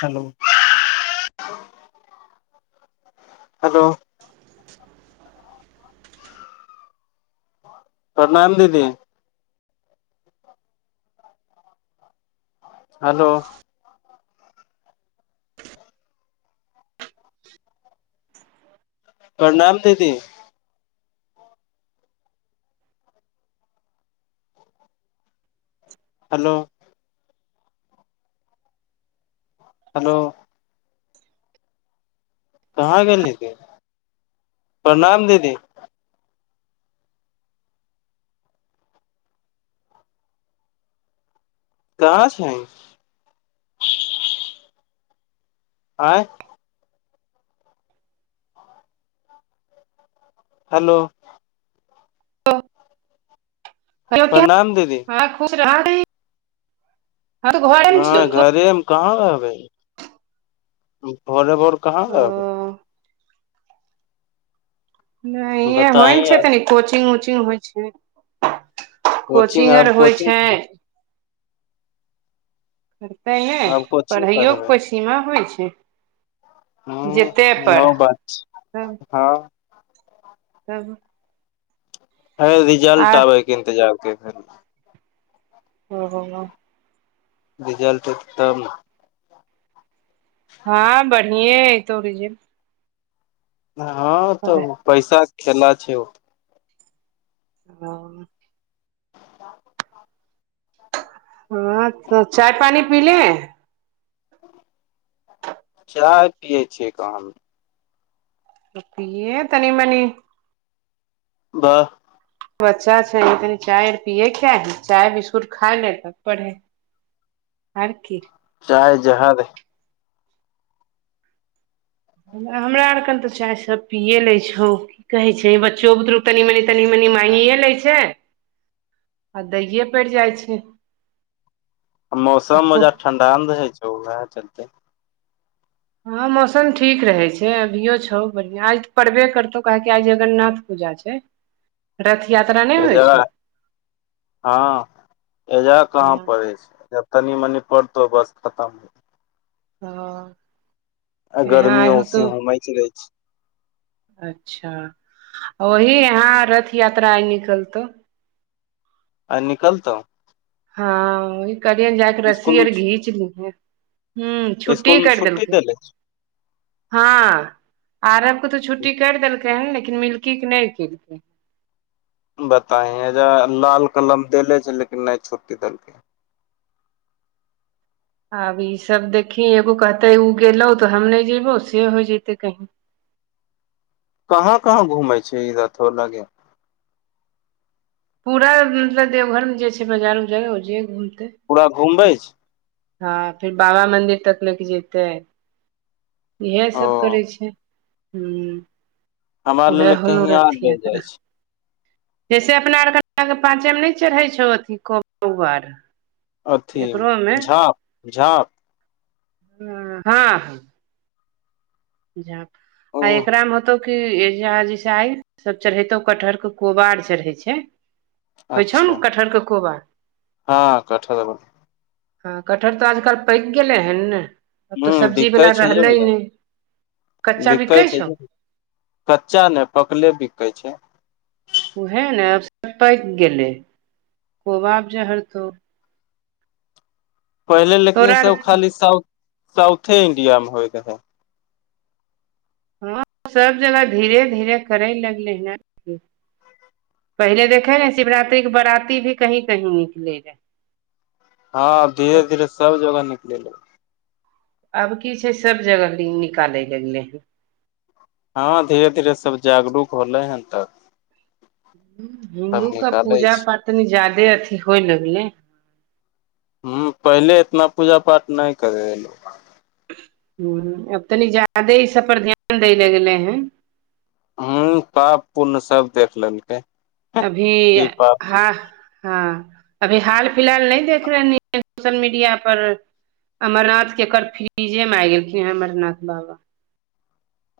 Hello hello प्रणाम दीदी hello [inaudible] परणाम दीदी हलौ हलो कहाँ गेली गे प्रणाम दीदी कहां छीही आंय हलो हलो हेलो क्या प्रणाम दीदी हं खुश रह तऽ घरेमे नै छियौ तू घरे हम कहां रहबै भोरे भोर कहां रहबै ओ नइ होइ बताई छै आब तनी कोचिंग ओचिंग होइ छै कोचिंग आब आर होइ छै कोचिंग पढ़तै नाय आब कोचिंग पढ़ैओ के करबै कोइ सीमा होइ छै जेते हूँ इहो पर बात छै तब हँ तब है रिजल्ट आर आबैके इंतजार करै छी हँ हँ ह रिजल्ट एतै तब न हँ बढ़िये अइतौ रिजल्ट हँ त पड़ै उ पैसा के खेला छै उ ओ हँ त चाय पानी पीले चाय पियै छियै क हम पिये तनी मनी वाह बच्चा छै तनी चायर पिएके चाही, चाय बिस्कुट खाइ ले तब पढ़ै आर की चाय जहर है हमरा आर कने त चाय सब पीए लै छौ कि कहै छै बच्चो बुतरु तनी मनी तनी मनी मागिए लै छाय आ दइए परि जाइ छै मौसम कको ओजा ठण्डा न रहै छै ओएह चलतै हँ मौसम ठीक रहैे छै अभियो छौ बढ़ियाँ पड़बे करतौ काहे कि आज जगरनाथ पूजा छै [inaudible] रथ यात्रा नै एजा हं एजा कहां हँ पढ़ै छै तनी मनी पढ़तौ बस खतम हं आ गर्मी हो से मइच जाय छै अच्छा, वही यहाँ रथ यात्रा आइ निकलतौ आइ निकलतौ हँ करियन जाक रस्सी स्कूल आर घींच लीहे हूँ छुट्टी स्कूल मे कारि देलकै देले हँ आरब के तो छै छुट्टी करि देलकै हन लेकिन मिलकी के नै केलकै बताए [unintelligible] लाल कलम देले छै लेकिन नै छुट्टी देलकै आब ईसभ देखी एगो कहते ओ गेलो तऽ हम नहि जेयबौ से होय जते कही कहाँ कहाँ घूमे छै इ रथो वला गे पूरा मतलब देवघरमे जे छै बजार उजार ओ जे घूमतै पूरा घुमबै छै हँ फिर बाबा मंदिर तक ले के जेतेै ओ इएहसभ करै छै हू हमरा लेल उएह हलो कहीं आर रथ ले जाइ यात्रा छै जैसे अपना आरके पाँचे मे नहि चढ़ै छौ अथीर अथी झाँप झाँप हू हँ हँ झाँप ओ आ एकरा मे होतौ की जैसे आइ सब चढ़ैतो कटहर के कोबार आर चढ़ै छै होइ छौ नऽ अच्छा कटहरके कोौबा हँ [unintelligible] हँ कटहर तऽ आजकल पकि गेलै हन ने आब ह तऽ सब्जी बिकै वला छै यौ रहलै नहि कच्चा बिकै छै छौ कच्चा ने पकले बिकै छै उह ने अब सब पाक गेलै कोबाब [unintelligible] पहिले लेकिन ई तोरा आर सब खाली हँ साउथ साउथे इंडिया में होइत रहे सब जगह धीरे धीरे करे लगले हन पहिले देखे ने शिवरात्रि के बराती भी कहीं कहीं निकले रहे हँ धीरे धीरे सब जगह निकल आब की छै सब जगह निकालय लगलै हन हँ धीरे धीरे सब जागरूक होलै हन तऽ हिन्दू कऽ निकाले पूजा छै पाठनि ज्यादे अथी होइ लगलै हू पहिले एतना पूजा पाठ नहि करै रहै लोग हू आब तनी ज्यादे ई सब पर ध्यान दै लए गेले है हू पाप पुण सब देख लेलकै अभी की पाप हँ हँ अभी हाल फिलहाल नहि देख रहले सोशल मीडिया पर अमरनाथ के एकर फ्रिजे मे आ गेलखिन हे अमरनाथ बाबा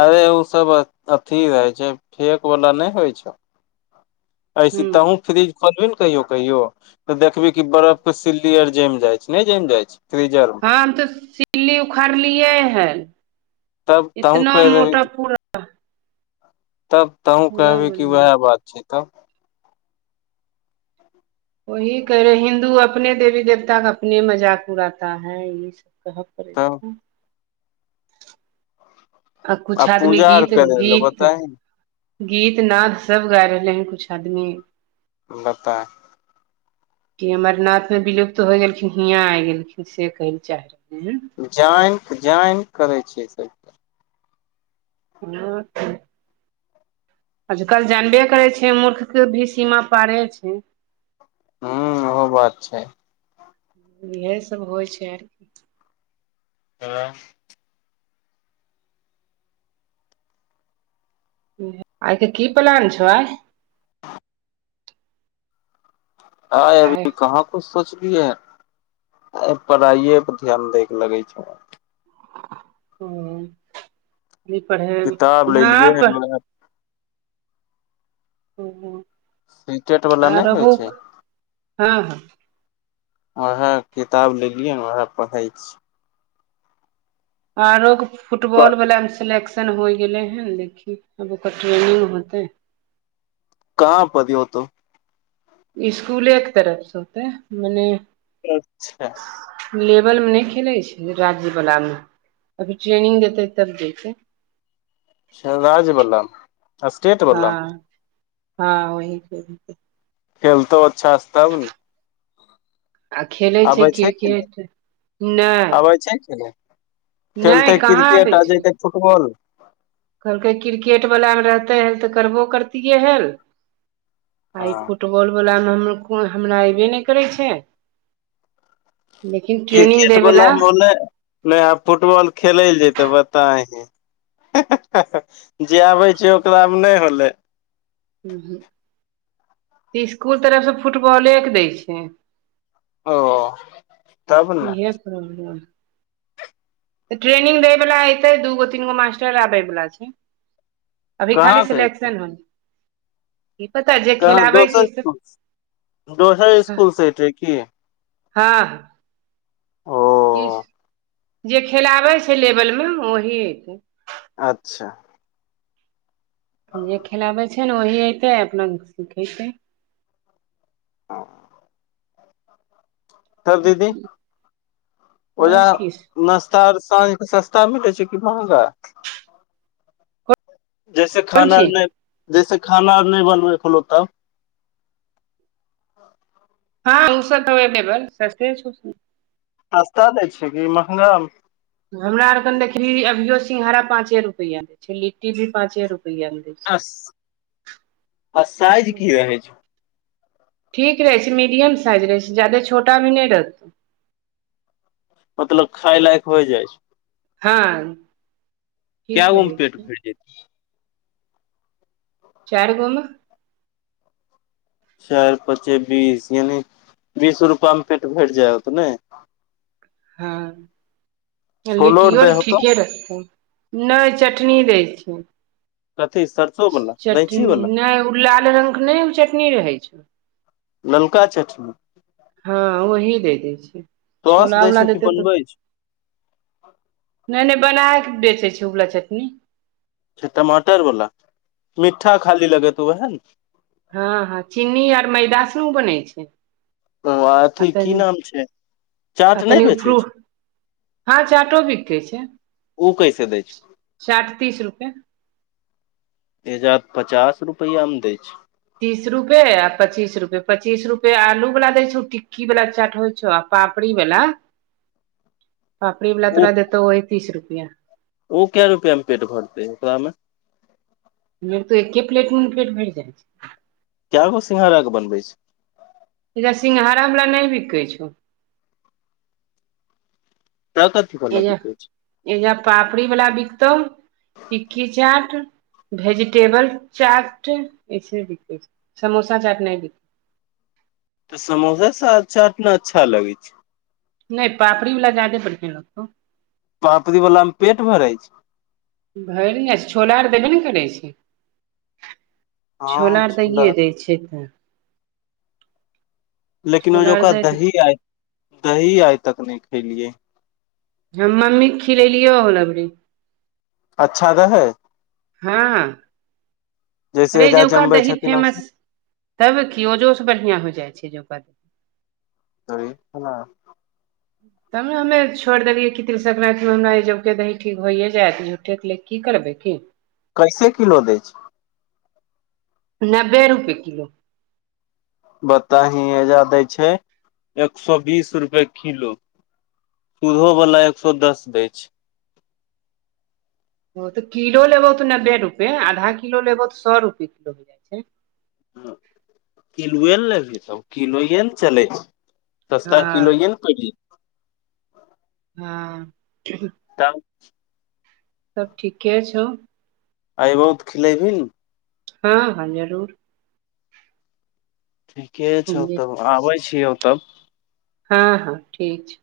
अरे ओ सब अथी रहै छै फेक वलाा नहि होइ छौ ऐसे ह तहुँ फ्रिज खोलबी नऽ कहियो कहियो तऽ देखबी की बर्फ के सिल्ली आर जमि जाय छै नहि जमि जाय छै फ्रिजर मे हम तऽ सिलली उखाड़लियै है तब तहूँ इतना कहि मोटा देबही पू तब तहुूँ पूरा कहबै बन कि वएह बात छै तब वही कहै रहै हिन्दू अपने देवी देवताक अपने मजाक उड़ाता है इ सब कहब पड़े तब आ कुछु आदमी पूजा आर गीत करे ल गीत बताही गीत नाद सब गाय रहले हैं कुछ आदमी। बता कि अमरनाथ मे विलुप्त होय गेलखिन हियाँ आ गेलखिन से कहै लए चाहे रहथि ह जान जान करै छियै स [unintelligible] आजकल जानबे करै छै मूर्ख के भी सीमा पारे छै। हू ओहो बात छै। इएह सब होइ छै आर। त आर आइ के की प्लान छौ आइ। आइ अभी कहाँ कुछ सोचलियै। आब पढ़ाइए पर ध्यान दैके लगै छै। हूँ इ पढ़ैब किताब लेलियै हँप हन सीटेट वाला [unintelligible] नहि होइ आरहोक छै हँ हँ। आहाँ उएह किताब लेलियै न उएह पढ़ै छी। आरो क फुटबॉल वला मे सिलेक्श तन होइ गेलै हैन। देखी आब ओकर ट्रेनिंग होतै। कहां पदयौ तौ। इस्कुलेके तरफसँ एतै मने अच्छा लेवल मे नै खेलै छै राजीव वलामे अभी ट्रेनिंग देतै तब देछै। छा राज्य बला मे अस्टेट हँ बला मे। हँ ओही खेलतौ अच्छासे तब ने। आ खेलै आबै छै खेल क्रिकेट आबै नहि छै खेल। नहि खेलतै कहाँ आबै क्रिकेट आ छै जेतै फुटबौल कहलकै क्रिकेट वला मे रहते हल तऽ करबो करतिये हल आइ फूट हँ फुटबॉलवलामे हम हमरा अयबे नै करै छै। लेकिन ट्रेनिंग क्रिकेट वला दयवला मोने नय आब फुटबॉल खेलै लए जेतै बताही। जे आबै छै ओकरा मे नै होलै। उहूक इस्कुल तरफसँ फुटबॉलेके दै छै। ओ तब न ओ तऽ ट्रेनिंग दै वला ऐतै दूगो तीन गो मास्टर आबै बला छै। अभी खाली कहाँ से एतै सिलेक्शन होनी की पता जे कहाँ खेलाबै छै दोसर से ठां से दोसर इस्कुल से ऐतै की। हँ हँ ओ कीस जे खेलाबै छै लेवल मे ओही ऐतै। अच्छा जे खेलाबै छै न ओही अतै अपना सिखेतै। ओ [unintelligible] तब दीदी ओजा सब किछ नाश्ता आर साँ के सस्ता भेटय छै कि महंगा। जैसे कोन खाना आर चीज नै जैसे खाना आर नै बनबै फलौ तब। हँ उ सब हव केबल सस्ते छौ। [unintelligible] सस्ता दै छै कि महंगा हमरा आर केन देखबीही अभियो सिंंघारा पाचे रुपयें लिट्टी भी पाचे रुपया मे अस साइज छै की रहैय छैइय। ठीक रहै छैं मीडियम साइज रहै छै जादे छोटा मे न रहतौ। मतलब खाय लायक होइ जाइ छै। हँ ठीक केगों मे रहै पेट छै भैर जैतै। चारि गोमे। चारि पाँचे बीस यानि बीस रुपा मे पेट भैड़ जाय होतो नै। हँ छोलो आर लिट्टियो दै होतो ठीके रहथुन। नैय चटनी दैय छैं। कथी सरसो वाला रैंची चटनी वाला नहि ओ लाल रंग के नहि ओ चटनी रहैय छैं। ललका चटनी। हँ वही दैय दैय छैइय सॉस छोला दै वला छौ कि देते तऽ। बनबै नैय नैय बनाके बेचैय छैय उवला चटनी। टमाटर वाला मिठा खाली लगैत वएह ने। हँ हँ चिन्नी आर मैदा सऽ नऽ उ बनैय छैय। उ आ अथी की नाम छै चाट नैय बेचैय छैय। हाॅं चाटो बिकै छैय ओ कैसे दै चाट तीस रुपए। तेजाप पचास रुपया में दैय छैय। तीस रुपए आ पच्चीस रुपए पचीस रुपए आलूवला दैय छौ टिक्कीवला चाट होइय छौव‌। पापड़ी बला। [inaudible] पापड़ी वाला ओ तोरा देतौव ओहि तीस रुपया। ओ के रुपआ मे पेट भरतैय ओकरामें। से तऽ एके प्लेट में पेट भैर जाय छैय। केगो सिंघारा कऽ बनबैय छैइय। ईधर सिंघाड़ा बला नहि बिकैय छौव। तऽ कथि बला बिकय छैय ईहा पापड़ी वाला बिकतौव। टिक्की चाट भेजिटेबल चाट। [unintelligible] समोसा चाट नैयबिकैय छैइय। तऽ समोसा सा चाट अच्छा लगैय छैय। नहि पापड़ी वाला ज्यादे बढ़िया लग्तो पापड़ी बलामे पेट भरैय छैय। भरि ने छोला आर देबे ने करैय छैय। छोला दैये दैय छैय। लेकिन ओ जो आर का दै दै दही आइ दही आइ तक नहि खैलियैय। हम मम्मी खिलेलियौव हो एबरी अच्छा रहैय। हाॅं जैसे अरे एजा जौका जमबै दही छथिन फेमस तब की ओजो से बढ़िया हो जाइ छैय जौका दही। दही पुआ। तब ने हमे छोड़ि देलियै कि तिल सक्रान्ति मे हमरा एहि जबके दही ठीक होइए जायत झूठेके ले। कि करबैय की। कैसे किलो दैय छैय। नब्बे रुपए किलो। बताही एहिजा दै छैय एक सौ बीस रुपए किलो। सुधो वाला एक सौ दस दै छैइय। ओ तऽ किलो लेबहो तऽ नब्बे रुपये आधा किलो लेबहु तऽ सए रुपये किलो हो जाइ छैय। किलोए ने लेबही तब किलोए ने चलै छैईय। सस्ता किलो हँ ये ने पेर जेतय हँ तब सब ठीके छौ। आइबो खिले भि नऽ। हाॅं हाॅं जरूर। ठीके छौ तब आबै छियह तब हँ हँ ठीक छ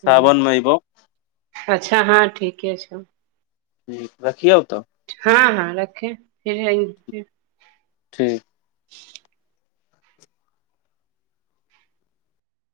सावन मे अयबौ ह अच्छा हँ ठीके छौ रखि आउ तऽ हँ हँ रखे फिर ठीक